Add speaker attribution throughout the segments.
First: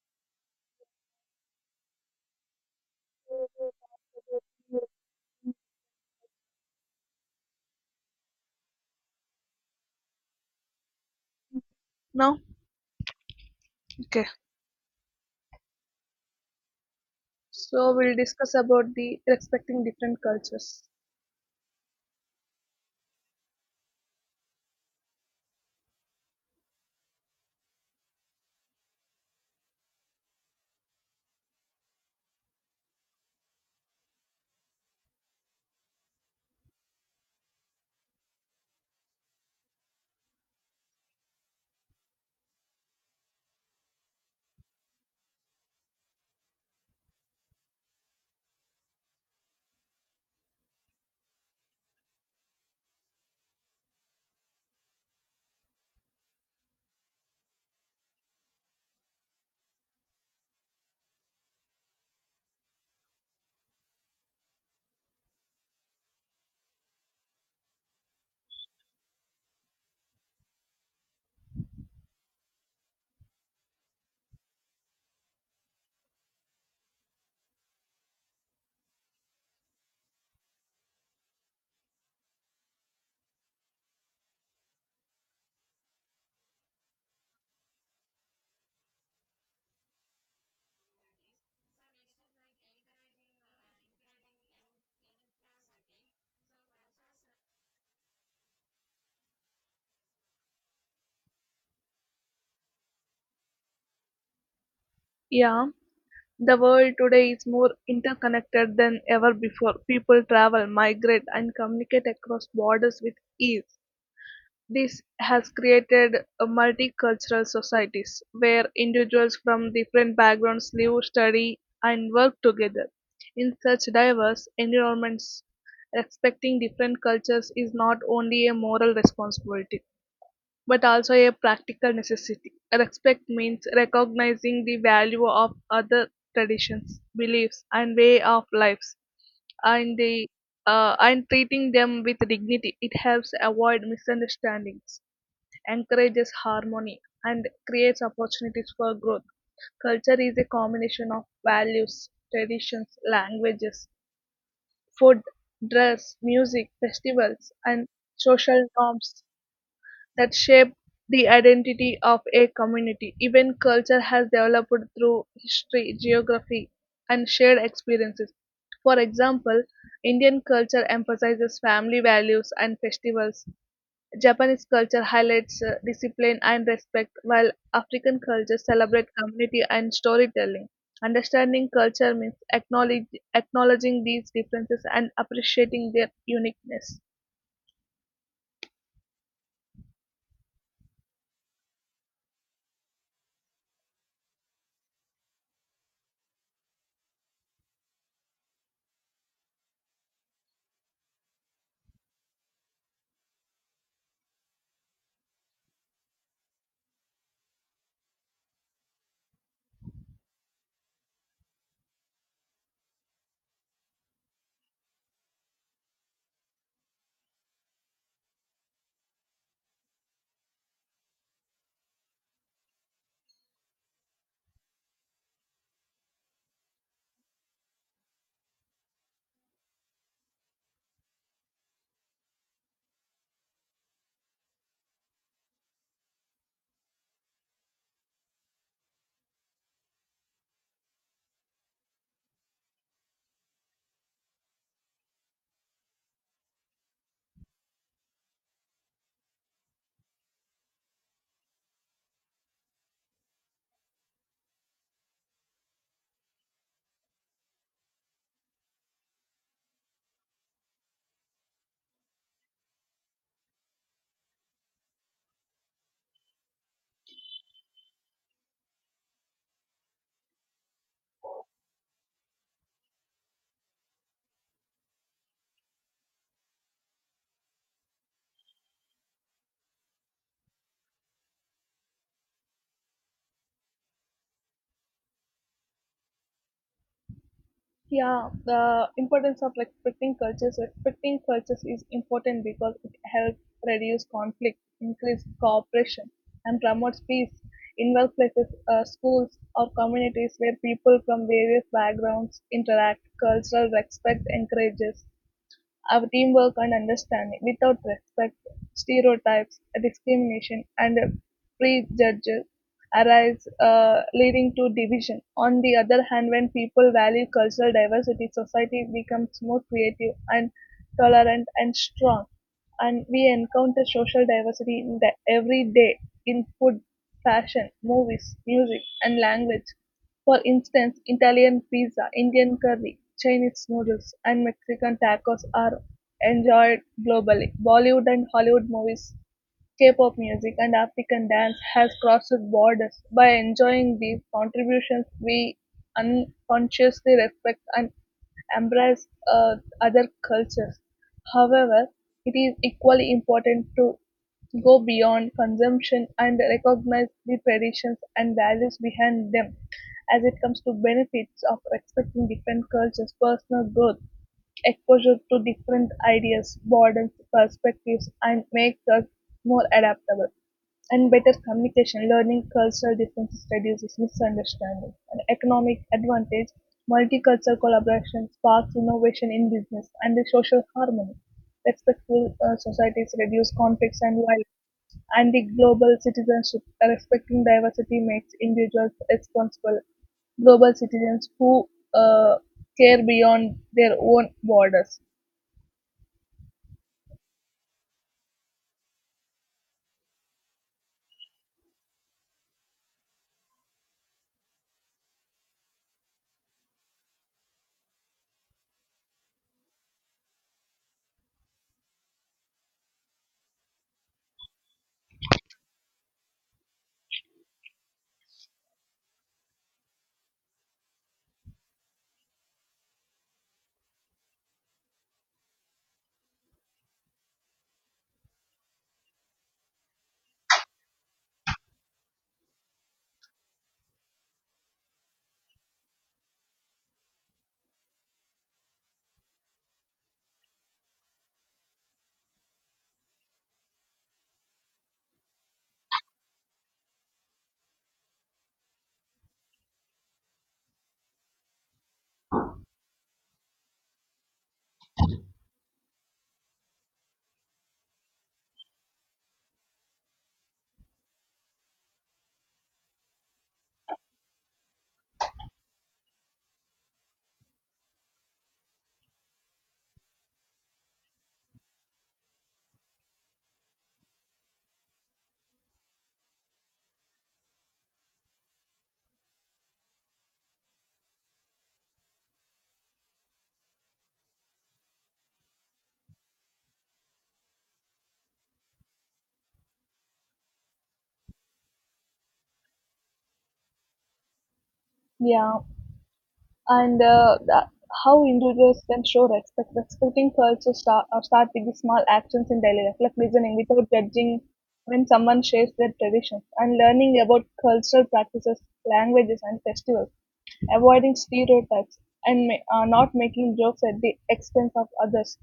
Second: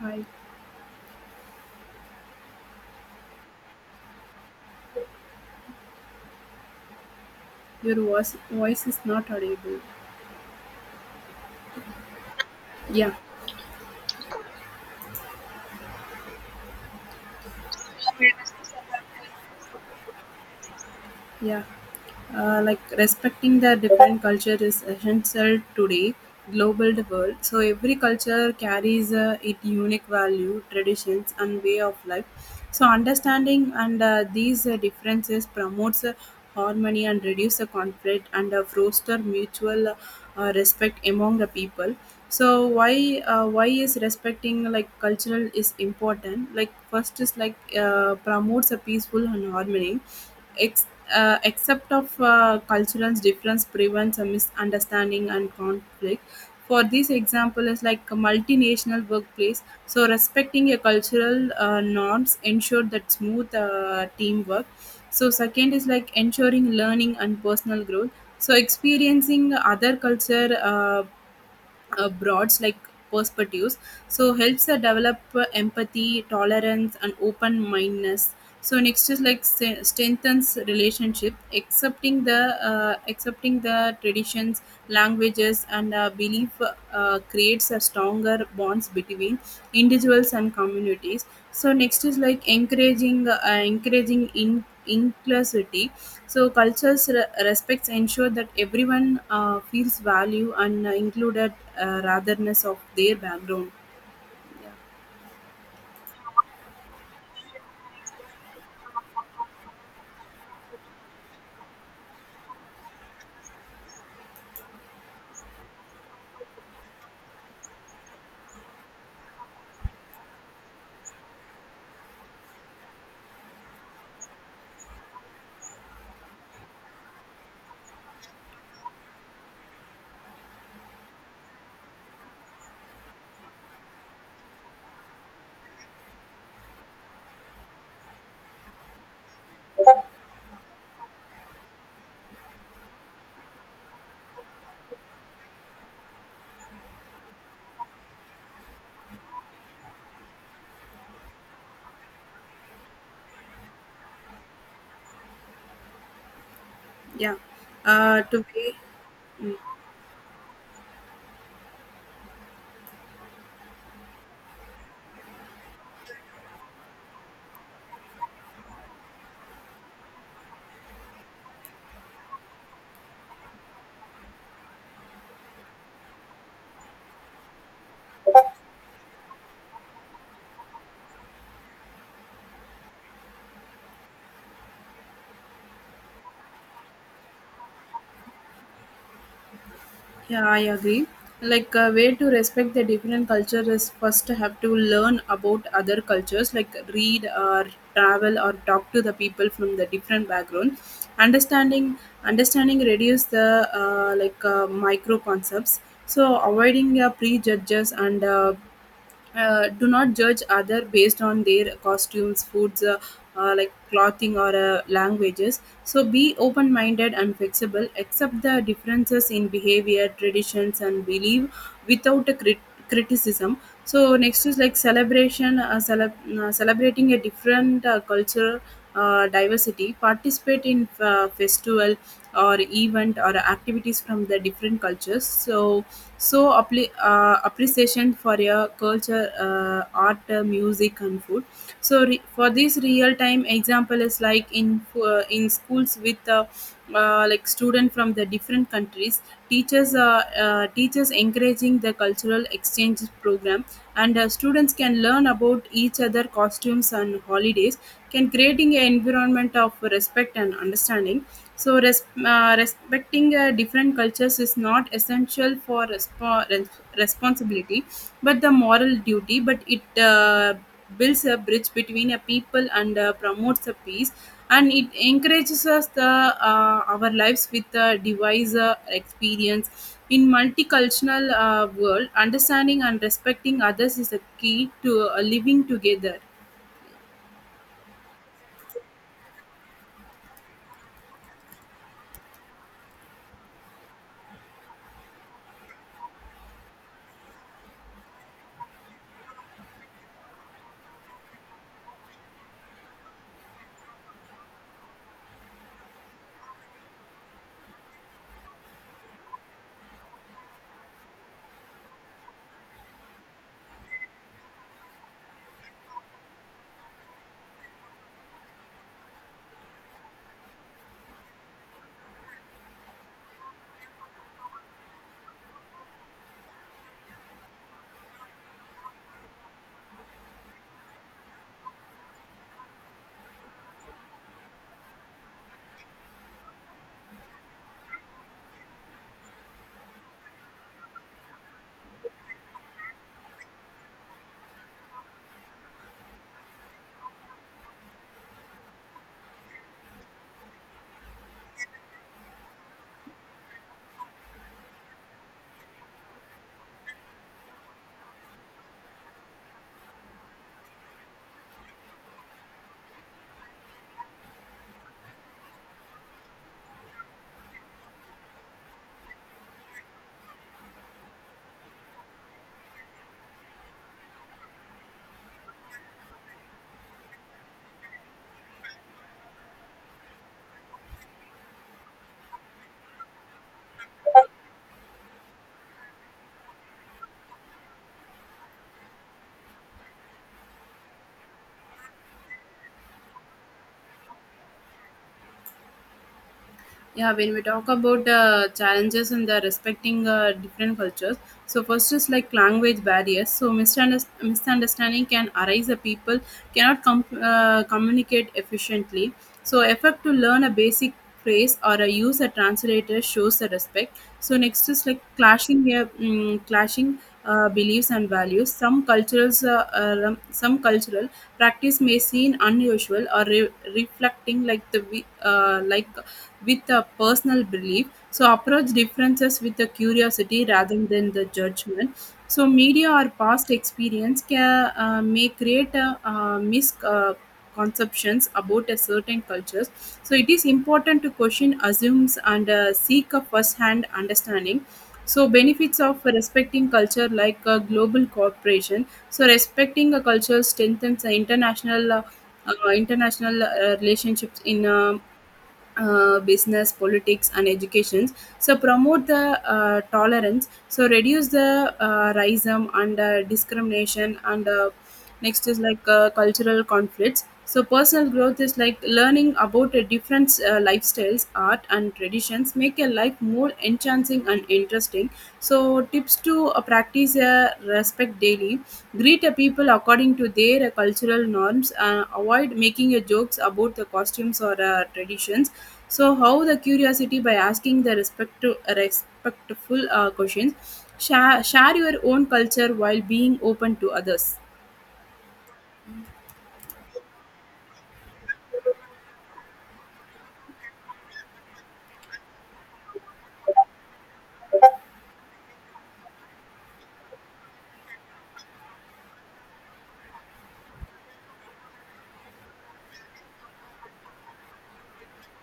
Speaker 1: Hi, your voice is not audible.
Speaker 2: Now,
Speaker 1: Yeah.
Speaker 2: okay. So we'll discuss about the respecting different cultures.
Speaker 1: Yeah, like respecting the different culture is essential today, global the world. So every culture carries its unique value, traditions, and way of life. So understanding and these differences promotes harmony and reduce the conflict and foster mutual respect among the people. So why is respecting like cultural is important? Like first is like promotes a peaceful and harmony. Ex- Except of cultural difference prevents a misunderstanding and conflict. For this example is like a multinational workplace. So respecting a cultural norms ensure that smooth teamwork. So second is like ensuring learning and personal growth. So experiencing other culture abroad like perspectives so helps develop empathy tolerance and open mindedness. So next is like strengthens relationship accepting the traditions languages and belief creates a stronger bonds between individuals and communities. So next is like encouraging in inclusivity. So cultures respects ensure that everyone feels value and included ratherness of their background.
Speaker 2: Yeah, the world today is more interconnected than ever before. People travel, migrate, and communicate across borders with ease. This has created a multicultural societies where individuals from different backgrounds live, study, and work together. In such diverse environments, respecting different cultures is not only a moral responsibility but also a practical necessity. Respect means recognizing the value of other traditions, beliefs, and way of lives, and the and treating them with dignity. It helps avoid misunderstandings, encourages harmony, and creates opportunities for growth. Culture is a combination of values, traditions, languages, food, dress, music,
Speaker 1: Yeah,
Speaker 2: festivals, and
Speaker 1: to
Speaker 2: social
Speaker 1: be,
Speaker 2: norms
Speaker 1: mm.
Speaker 2: that shape the identity of a community. Even culture has developed through history, geography, and shared experiences. For example, Indian culture emphasizes family values and festivals. Japanese culture highlights discipline and respect, while African cultures celebrate community and storytelling. Understanding culture means acknowledging these differences and appreciating their uniqueness.
Speaker 1: Yeah, I agree. Like a way to respect the different culture is first have to learn about other cultures, like read or travel or talk to the people from the different background. Understanding understanding reduce the micro concepts. So avoiding prejudges and do not judge other based on their costumes foods like clothing or languages. So be open minded and flexible accept the differences in behavior traditions and belief without a criticism. So next is like celebrating a different culture diversity, participate in festival or event or activities from the different cultures. So so appli appreciation for your culture art music and food. So for this real time example is like in in schools with like student from the different countries, teachers teachers encouraging the cultural exchange program and students can learn about each other costumes and holidays, can creating an environment of respect and understanding. So respecting different cultures is not essential for responsibility but the moral duty, but it builds a bridge between a people and promotes a peace and it encourages us the our lives with the device experience in multicultural world. Understanding and respecting others is a key to living together.
Speaker 2: Yeah, the importance of respecting cultures. Respecting cultures is important because it helps reduce conflict, increase cooperation, and promotes peace. In workplaces, schools, or communities where people from various backgrounds interact, cultural respect encourages our teamwork and understanding, without respect, stereotypes, discrimination, and prejudges arise, leading to division. On the other hand, when people value cultural diversity, society becomes more creative and tolerant, and strong, and we encounter social diversity in the everyday in food, fashion, movies, music, and language. For instance, Italian pizza, Indian curry, Chinese noodles, and Mexican tacos are enjoyed globally. Bollywood and Hollywood movies, K-pop music, and African dance has crossed borders by enjoying these contributions we unconsciously respect and embrace other cultures. However, it is equally important to go beyond consumption and recognize the traditions and values behind them as it comes to benefits of respecting different cultures, personal growth, exposure to different ideas broadens perspectives and makes us more adaptable. And better communication, learning cultural differences reduces misunderstandings. And economic advantage, multicultural collaboration sparks innovation in business and the social harmony. Respectful societies reduce conflicts and violence and the global citizenship, respecting diversity makes individuals responsible global citizens who uh, care beyond their own borders.
Speaker 1: Yeah, when we talk about the challenges in the respecting different cultures, so first is like language barriers, so misunderstanding can arise the people cannot communicate efficiently. So effort to learn a basic phrase or a use a translator shows the respect. So next is like clashing beliefs and values. Some cultures some cultural practice may seem unusual or reflecting like like with a personal belief. So approach differences with the curiosity rather than the judgment. So media or past experience can may create a misconceptions conceptions about a certain cultures. So it is important to question assumes and seek a first-hand understanding. So benefits of respecting culture like a global cooperation. So respecting a culture strengthens the international relationships in business, politics, and education. So promote the tolerance. So reduce the racism and discrimination. And next is like cultural conflicts. So personal growth is like learning about a different lifestyles, art, and traditions. Make your life more enchanting and interesting. So, tips to practice respect daily. Greet a people according to their cultural norms. Avoid making jokes about the costumes or traditions. So, how the curiosity by asking the respectful questions. Share your own culture while being open to others.
Speaker 2: Yeah, and uh, the, how individuals can show respect. Start with the small actions in daily life, like listening without judging when someone shares their traditions, and learning about cultural practices, languages, and festivals. Avoiding stereotypes, and not making jokes at the expense of others,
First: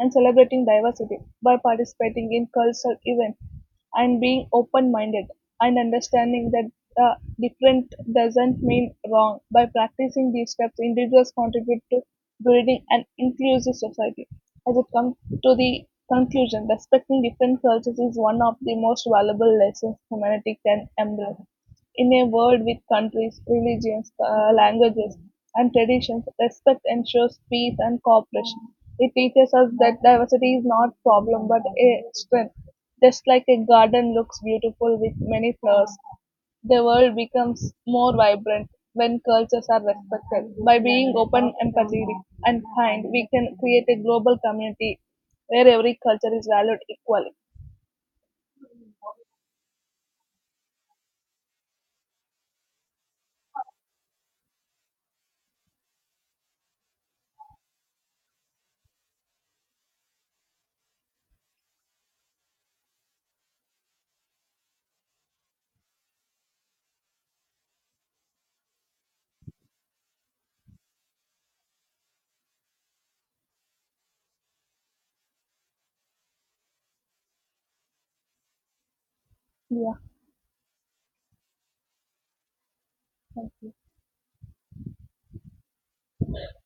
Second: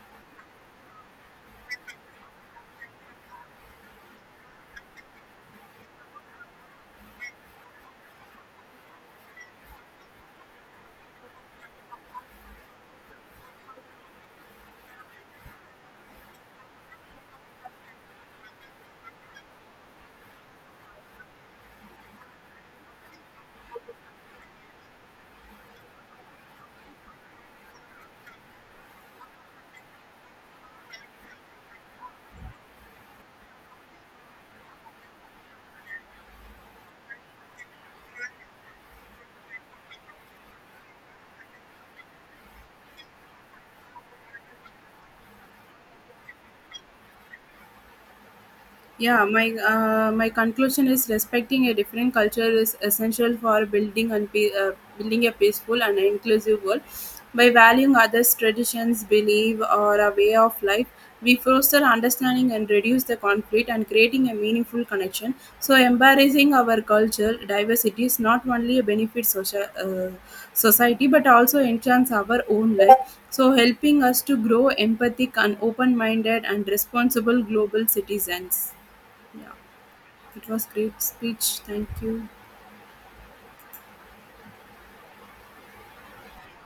Speaker 2: and celebrating diversity by participating in cultural events and being open minded and understanding that uh, different doesn't mean wrong. By practicing these steps, individuals contribute to building an inclusive society. As it comes to the conclusion, respecting different cultures is one of the most valuable lessons humanity can embrace. In a world with countries, religions, languages, and traditions, respect ensures peace and cooperation. It teaches us that diversity is not a problem but a strength. Just like a garden looks beautiful with many flowers, the world becomes more vibrant when cultures are respected. By being open, empathetic, and kind, we can create a global community where every culture is valued equally.
Speaker 1: Yeah, my my conclusion is respecting a different culture is essential for building a peaceful and inclusive world. By valuing others' traditions, belief, or a way of life, we foster understanding and reduce the conflict and creating a meaningful connection. So, embracing our culture diversity is not only a benefit social, society but also enhance our own life. So, helping us to grow empathic and open-minded and responsible global citizens. Yeah,
Speaker 2: Yeah,
Speaker 1: it was great speech. Thank you.
Speaker 2: thank you.